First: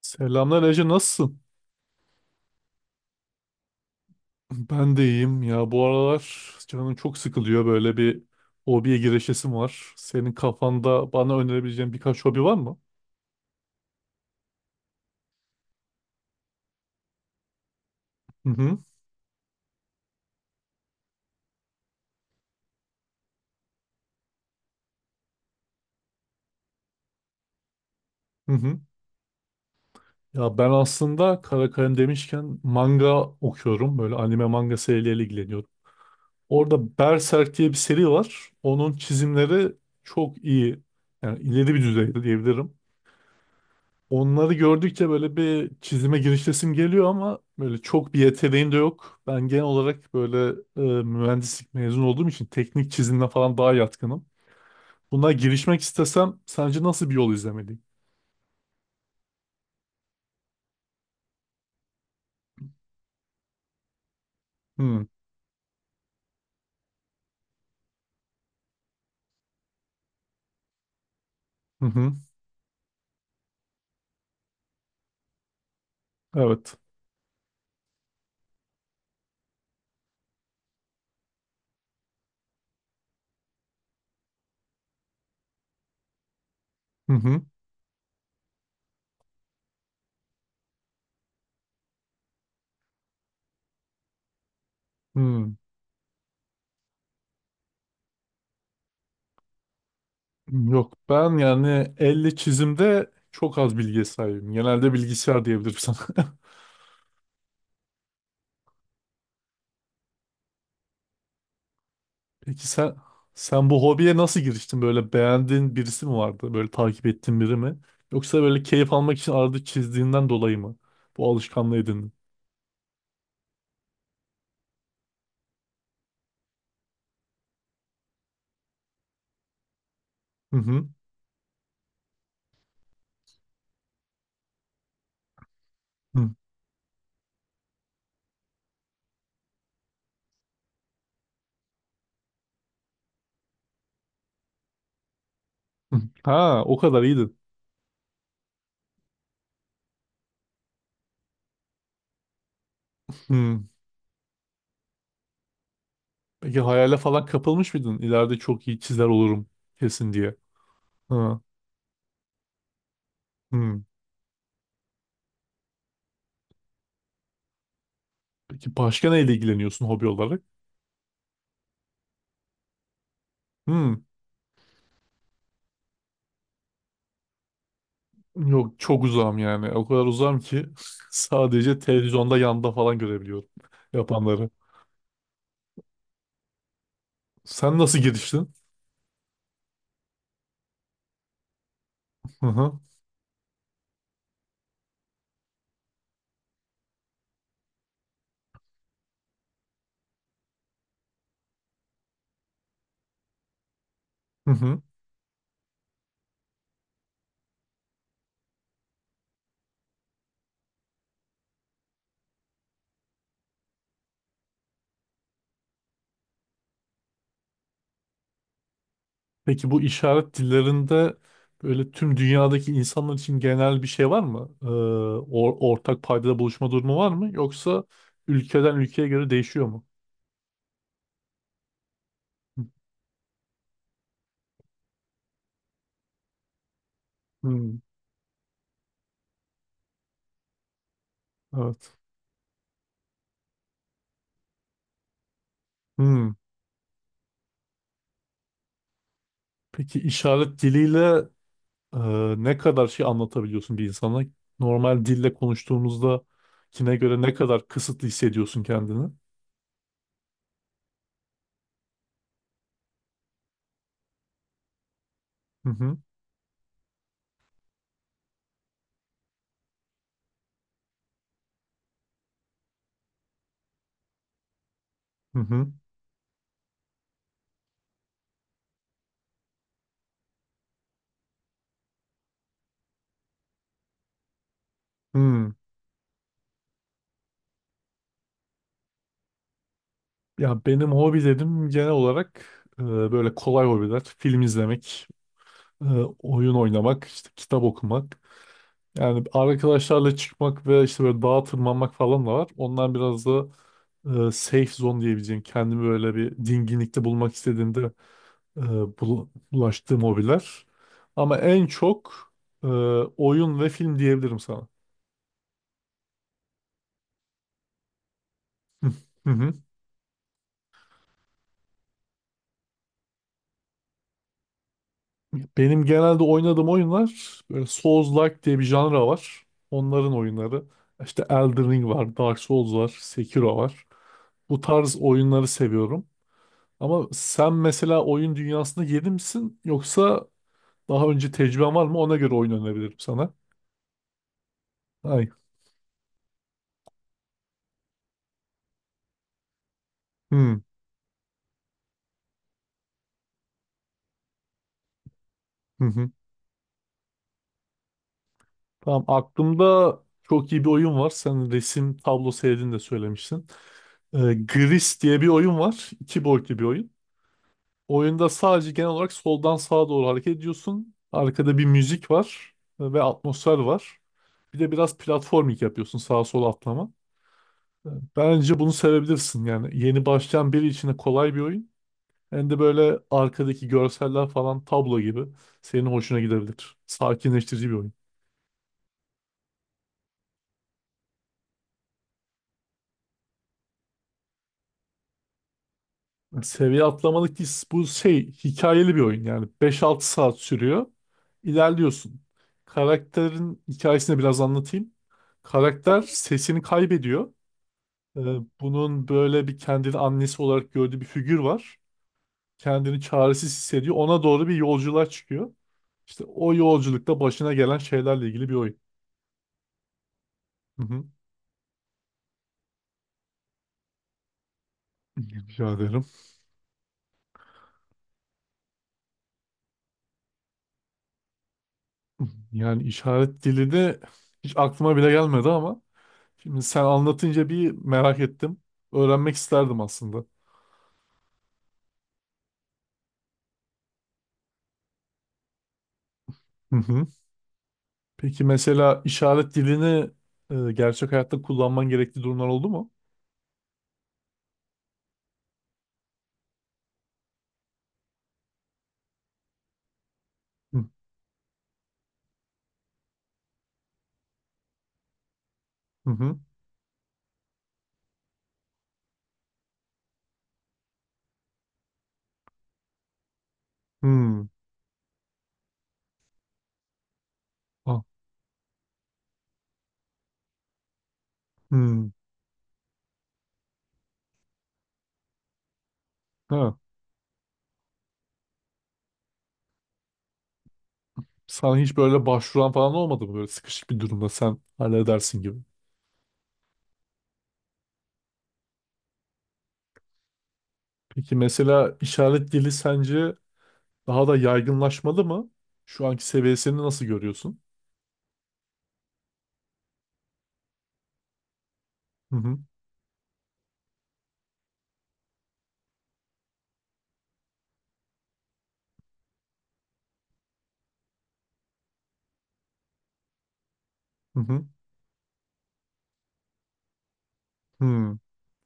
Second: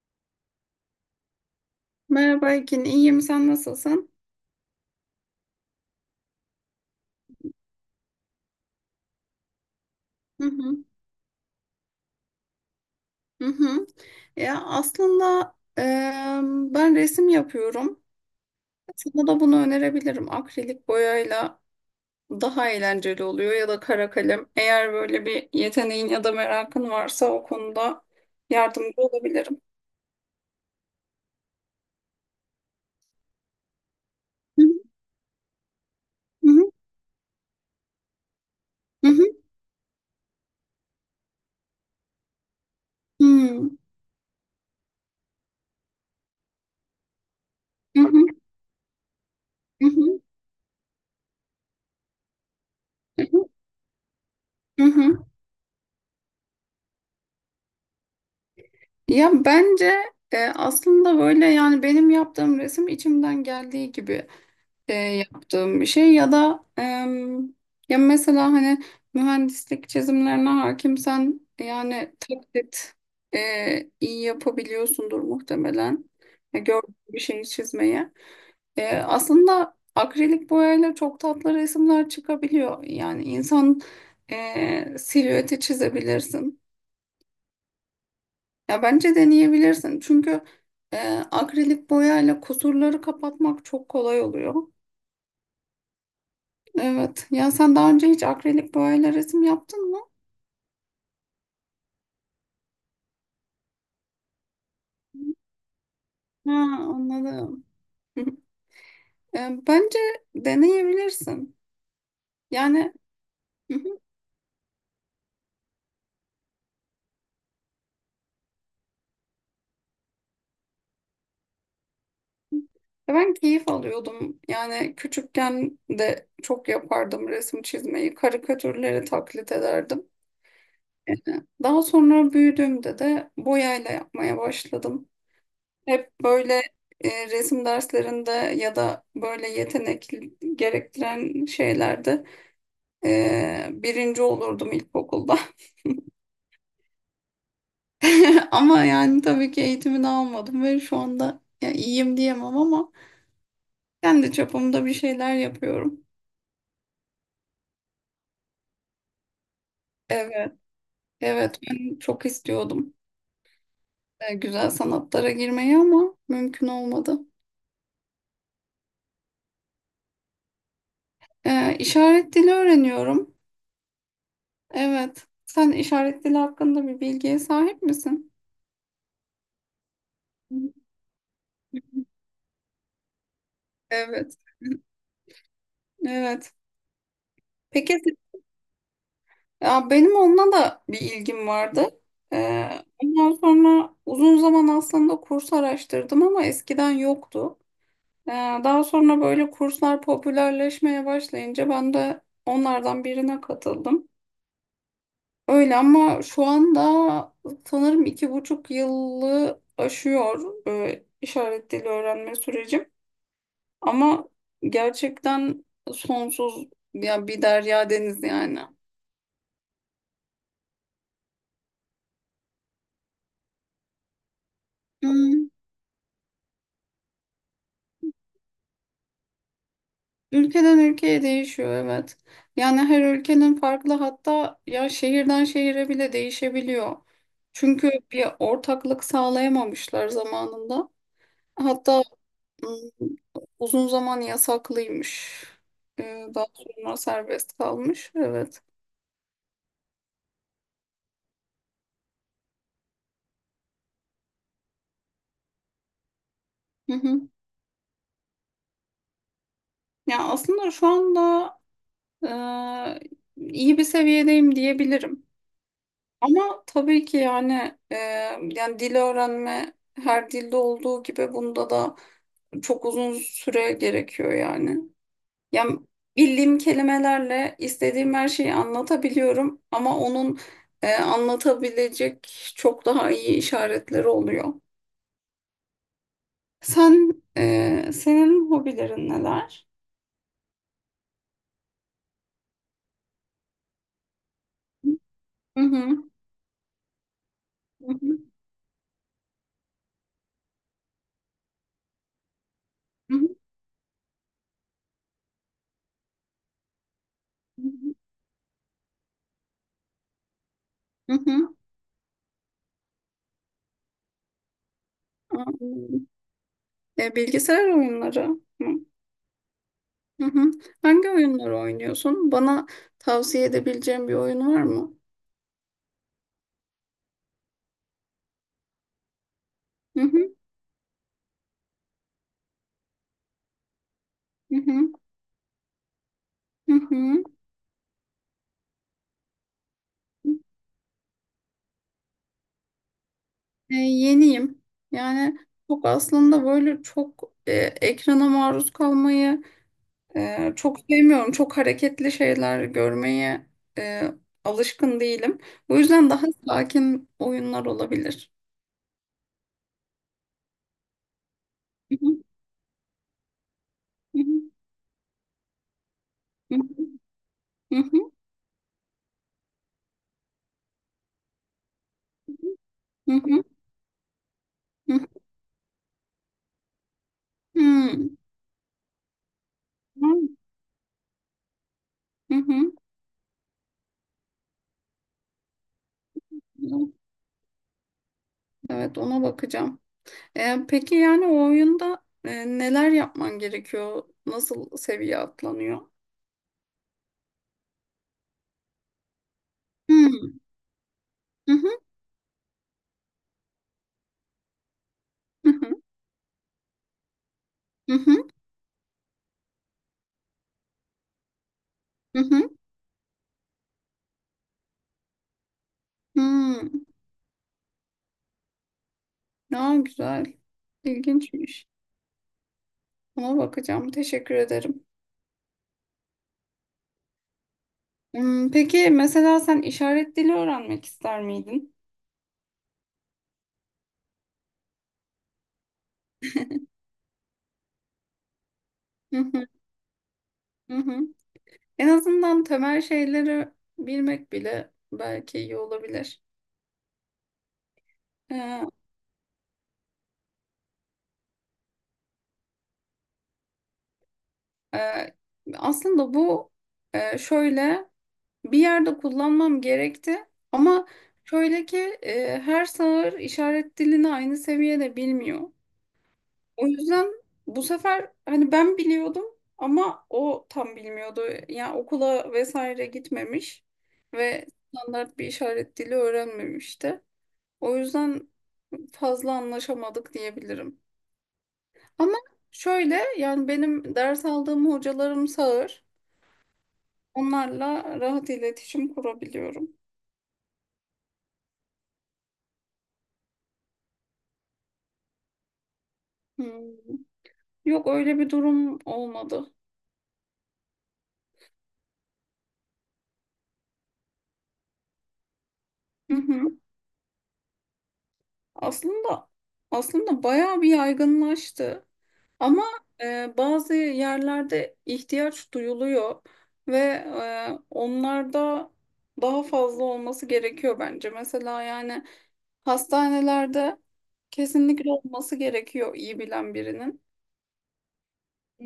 Selamlar Ece, nasılsın? Merhaba Ekin, iyiyim. Sen nasılsın? Ben de iyiyim ya, bu aralar canım çok sıkılıyor, böyle bir hobiye girişesim var. Senin Hı hı, kafanda bana önerebileceğin birkaç hobi var mı? hı hı. Ya aslında e, ben resim yapıyorum. Hı hı, Sana da bunu önerebilirim. Akrilik boyayla daha eğlenceli oluyor ya da kara kalem. Eğer böyle bir yeteneğin ya da merakın varsa o konuda hı hı. yardımcı olabilirim. Ya ben aslında kara kalem demişken manga okuyorum. Böyle anime Hı manga serileriyle ilgileniyorum. hı, Orada Berserk diye bir seri var. Onun hı hı, çizimleri çok iyi. Yani ileri bir düzeyde diyebilirim. hı hı, Onları gördükçe böyle bir çizime girişesim geliyor ama böyle hı çok bir hı, yeteneğim de yok. Ben genel hı olarak hı, böyle mühendislik mezun olduğum için teknik hı çizimle hı, falan daha yatkınım. hı hı. Buna girişmek istesem sence nasıl bir yol izlemeliyim? Ya bence aslında böyle yani benim yaptığım resim içimden geldiği gibi. Hmm. Yaptığım bir şey ya da ya mesela hani mühendislik çizimlerine hakimsen Hı hı. yani taklit iyi yapabiliyorsundur muhtemelen. Ya Evet. gördüğün bir şeyi çizmeye. Aslında akrilik boyayla çok tatlı resimler çıkabiliyor. Yani insan silüeti çizebilirsin. Hı hı. Ya bence deneyebilirsin. Çünkü e, akrilik boyayla kusurları kapatmak çok kolay oluyor. Hı. Evet. Ya sen daha önce hiç akrilik boyayla resim yaptın mı? Yok, ben yani elle çizimde çok az bilgiye sahibim. Genelde bilgisayar diyebilirim sana. Ha, anladım. Bence deneyebilirsin. Peki Yani sen bu hobiye nasıl giriştin? Böyle beğendiğin birisi mi vardı? Böyle takip ettiğin biri mi? Yoksa böyle keyif almak için arada çizdiğinden dolayı mı bu alışkanlığı edindin? ben keyif alıyordum. Yani küçükken de çok yapardım resim çizmeyi. Karikatürleri taklit ederdim. Hı hı. E, Daha sonra büyüdüğümde de boyayla yapmaya başladım. Hep Hı böyle resim derslerinde ya da böyle yetenek gerektiren şeylerde birinci olurdum ilkokulda. hı. Ha, o kadar iyiydin. Ama yani tabii ki eğitimini almadım ve şu anda ya iyiyim diyemem ama Hı. kendi çapımda bir şeyler yapıyorum. Peki hayale falan kapılmış mıydın? İleride çok iyi çizer olurum kesin diye. Evet, Ha. evet ben çok istiyordum Hı. Güzel sanatlara girmeyi ama mümkün olmadı. Peki başka neyle ilgileniyorsun hobi olarak? İşaret dili öğreniyorum. Hı. Evet. Sen işaret dili hakkında bir bilgiye sahip misin? Yok, çok uzağım yani. O kadar uzağım ki sadece televizyonda yanda falan görebiliyorum Evet. yapanları. Evet. Sen Peki nasıl giriştin? ya benim onunla da bir ilgim vardı. Hı Ee, hı. Ondan sonra uzun zaman aslında kurs araştırdım ama eskiden yoktu. Ee, Daha sonra böyle kurslar popülerleşmeye başlayınca ben de onlardan birine katıldım. Hı hı. Öyle ama şu anda sanırım 2,5 yılı aşıyor işaret dili öğrenme sürecim. Ama gerçekten sonsuz ya bir derya deniz yani. Peki bu işaret dillerinde böyle tüm dünyadaki insanlar için genel bir şey var mı? Hmm. Ortak paydada buluşma durumu var mı? Yoksa ülkeden ülkeye göre değişiyor mu? Ülkeden ülkeye değişiyor, evet. Yani her ülkenin farklı, hatta ya şehirden şehire bile değişebiliyor. Hmm, Çünkü bir ortaklık sağlayamamışlar zamanında. evet. Hatta ım, uzun zaman yasaklıymış. Hmm. Daha sonra serbest kalmış. Evet. Peki işaret diliyle e, ne kadar şey anlatabiliyorsun bir insana? Normal dille konuştuğumuzda Hı kine göre hı. ne kadar kısıtlı hissediyorsun kendini? Ya aslında şu anda e, iyi bir seviyedeyim diyebilirim. Hı hı. Ama tabii ki yani yani dil öğrenme her dilde olduğu gibi bunda da çok uzun süre gerekiyor yani. Hı hı. Yani bildiğim kelimelerle istediğim her şeyi anlatabiliyorum ama onun anlatabilecek çok daha iyi işaretleri oluyor. Hmm. Sen senin hobilerin neler? Ya benim hobilerim genel olarak böyle kolay hobiler. Film izlemek, Hı e, hı. oyun oynamak, işte kitap Hı hı. okumak. Yani arkadaşlarla çıkmak ve işte böyle dağa tırmanmak falan da var. Ondan Hı biraz hı. da safe zone diyebileceğim. Kendimi böyle bir dinginlikte bulmak istediğimde e, bulaştığım hobiler. Hı Ama hı. en çok e, oyun ve film diyebilirim sana. Hı hı. Bilgisayar oyunları. Hı. Hı hı. Hı. Hı hı. Hangi oyunları oynuyorsun? Bana tavsiye edebileceğin bir oyun var mı? Benim genelde oynadığım oyunlar böyle Souls-like diye bir janra var. Hı Onların hı, oyunları. İşte Elden Ring var, Dark Souls var, Sekiro var. hı Bu hı, tarz oyunları seviyorum. hı Ama hı. sen mesela oyun dünyasında yeni misin, yoksa daha önce tecrüben var mı? Ona göre oyun önebilirim sana. Yeniyim. Ay. Yani çok aslında böyle çok ekrana maruz kalmayı Hmm. çok sevmiyorum. Çok hareketli şeyler görmeye e, alışkın değilim. O Hı hı. yüzden daha sakin oyunlar olabilir. Tamam, aklımda çok iyi bir oyun var. Sen Hı resim hı, tablo sevdiğini de söylemişsin. Hı Gris diye bir oyun var. İki boyutlu hı, bir oyun. hı hı, Oyunda sadece genel olarak soldan sağa doğru hareket ediyorsun. Arkada bir müzik var ve hı hı, atmosfer var. Bir de hı biraz hı, platforming yapıyorsun, sağa sola atlama. hı Ee, hı, Bence bunu sevebilirsin yani. Yeni hmm, başlayan biri için de kolay bir oyun. Hem de hı böyle arkadaki görseller falan tablo gibi senin hoşuna gidebilir. hı. Sakinleştirici bir oyun. Evet, ona bakacağım. Peki yani o oyunda neler yapman gerekiyor? Nasıl seviye atlanıyor? Seviye atlamalık değil. Bu şey, hikayeli bir oyun, yani beş altı Hmm. saat sürüyor. Hı hı, İlerliyorsun. Karakterin hikayesini biraz anlatayım. hı hı, Karakter sesini kaybediyor. Ee, hı bunun böyle bir kendini annesi olarak gördüğü bir figür var. hı, hı. Kendini çaresiz hissediyor. Ona doğru bir yolculuğa çıkıyor. İşte o Hmm. yolculukta başına gelen şeylerle ilgili bir oyun. Ya güzel. Hı hı. İlginçmiş. Ona bakacağım. Teşekkür ederim. Rica ederim. Hmm, peki mesela sen işaret dili öğrenmek ister miydin? Yani işaret dili de hiç aklıma bile gelmedi ama şimdi sen anlatınca bir merak ettim. Hı Öğrenmek hı, isterdim aslında. hı. Hı. En azından temel şeyleri bilmek bile belki iyi olabilir. Hı hı. Peki Ee, mesela işaret dilini gerçek hayatta kullanman gerektiği durumlar oldu mu? e, aslında bu şöyle. Bir yerde kullanmam gerekti Hı ama şöyle ki her sağır işaret dilini aynı seviyede bilmiyor. hı. Hı. O yüzden bu sefer hani ben biliyordum ama o tam bilmiyordu. Yani okula vesaire gitmemiş ve Hmm. standart bir işaret dili öğrenmemişti. O Ha. yüzden fazla anlaşamadık diyebilirim. Hmm. Ama şöyle yani benim ders aldığım hocalarım sağır. Ha. Onlarla rahat iletişim kurabiliyorum. Sana hiç böyle başvuran falan olmadı mı, böyle sıkışık bir durumda sen halledersin gibi? Hmm. Yok öyle bir durum olmadı. Peki mesela işaret dili sence daha da yaygınlaşmalı mı? Şu Hı anki hı. seviyesini nasıl görüyorsun? Aslında aslında bayağı bir yaygınlaştı. Hı hı. Ama bazı yerlerde ihtiyaç duyuluyor ve onlarda daha fazla olması gerekiyor bence. Mesela yani hastanelerde Hı hı. kesinlikle olması gerekiyor iyi bilen birinin. Hmm.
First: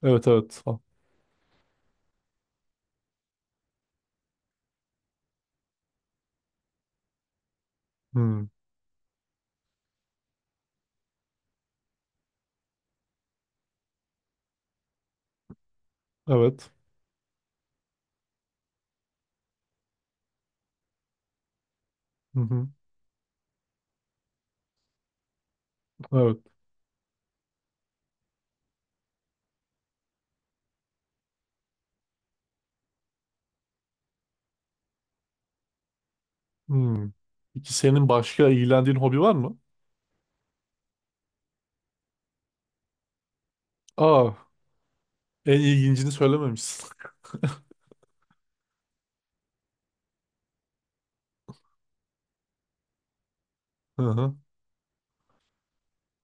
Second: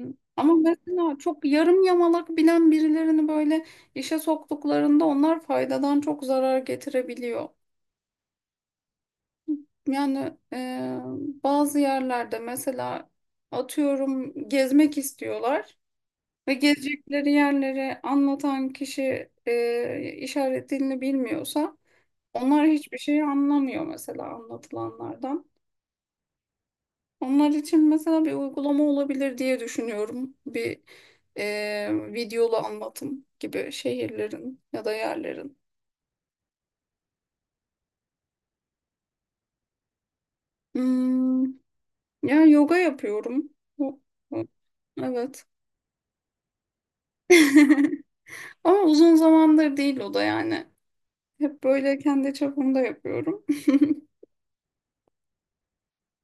Evet, Ama evet. mesela çok yarım yamalak bilen birilerini böyle işe soktuklarında onlar faydadan çok zarar getirebiliyor. Hmm, Yani bazı yerlerde mesela atıyorum gezmek istiyorlar ve evet. gezecekleri yerleri anlatan kişi işaret dilini bilmiyorsa Hı onlar hı, hiçbir şey anlamıyor mesela anlatılanlardan. evet. Onlar için mesela bir uygulama olabilir diye düşünüyorum. Bir videolu anlatım gibi şehirlerin ya da yerlerin. Hmm. Peki senin başka ilgilendiğin hobi var mı? Hmm, yani yoga yapıyorum. Bu- Aa, bu- Evet. en ilgincini söylememişsin. Ama uzun zamandır değil o da yani. Hep böyle kendi çapımda yapıyorum. Hı hı.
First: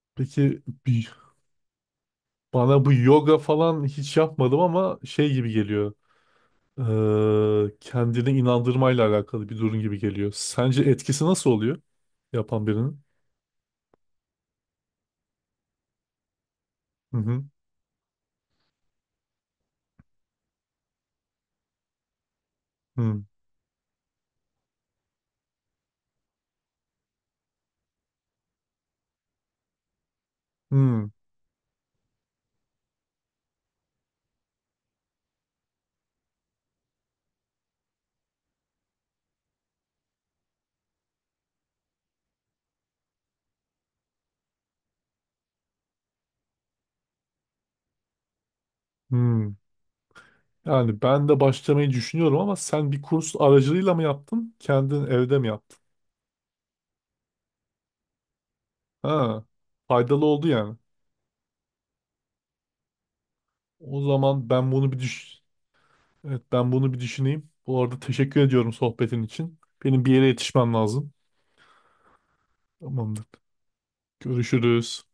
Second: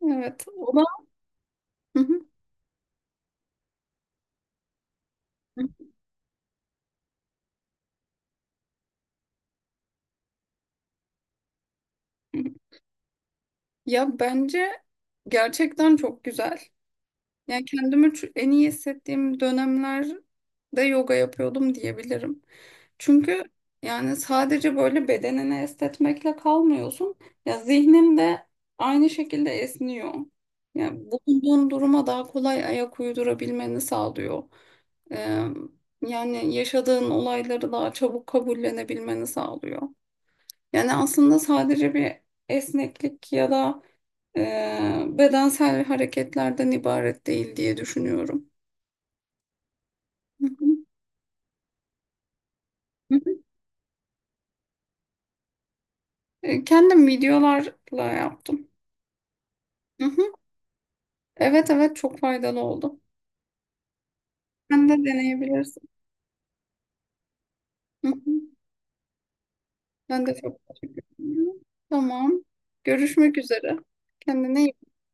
Evet. Peki O da bana bu yoga falan hiç yapmadım ama şey gibi geliyor. Kendini inandırmayla alakalı bir durum gibi geliyor. Sence etkisi nasıl oluyor yapan birinin? ya bence gerçekten çok güzel. Hı hı. Yani kendimi en iyi hissettiğim dönemlerde yoga yapıyordum diyebilirim. Hı Çünkü yani sadece böyle bedenini esnetmekle kalmıyorsun. Ya zihnin de aynı şekilde esniyor. Yani hı. bulunduğun duruma daha kolay ayak uydurabilmeni sağlıyor. Ee, yani yaşadığın olayları daha çabuk kabullenebilmeni sağlıyor. Yani aslında sadece bir esneklik ya da bedensel hareketlerden ibaret değil diye düşünüyorum. Hı. Hı hı. Yani ben de başlamayı düşünüyorum, ama sen bir Hı kurs hı. aracılığıyla mı yaptın? Kendin evde mi yaptın? Kendim videolarla yaptım. Ha, Hı faydalı hı. oldu yani. Evet, evet çok faydalı oldu. O zaman ben Sen bunu de bir deneyebilirsin. evet, ben bunu bir düşüneyim. Bu arada Hı teşekkür hı. ediyorum sohbetin için. Benim bir yere Ben de çok yetişmem teşekkür lazım. ederim. Tamam. Tamamdır. Görüşmek üzere. Kendine iyi Görüşürüz.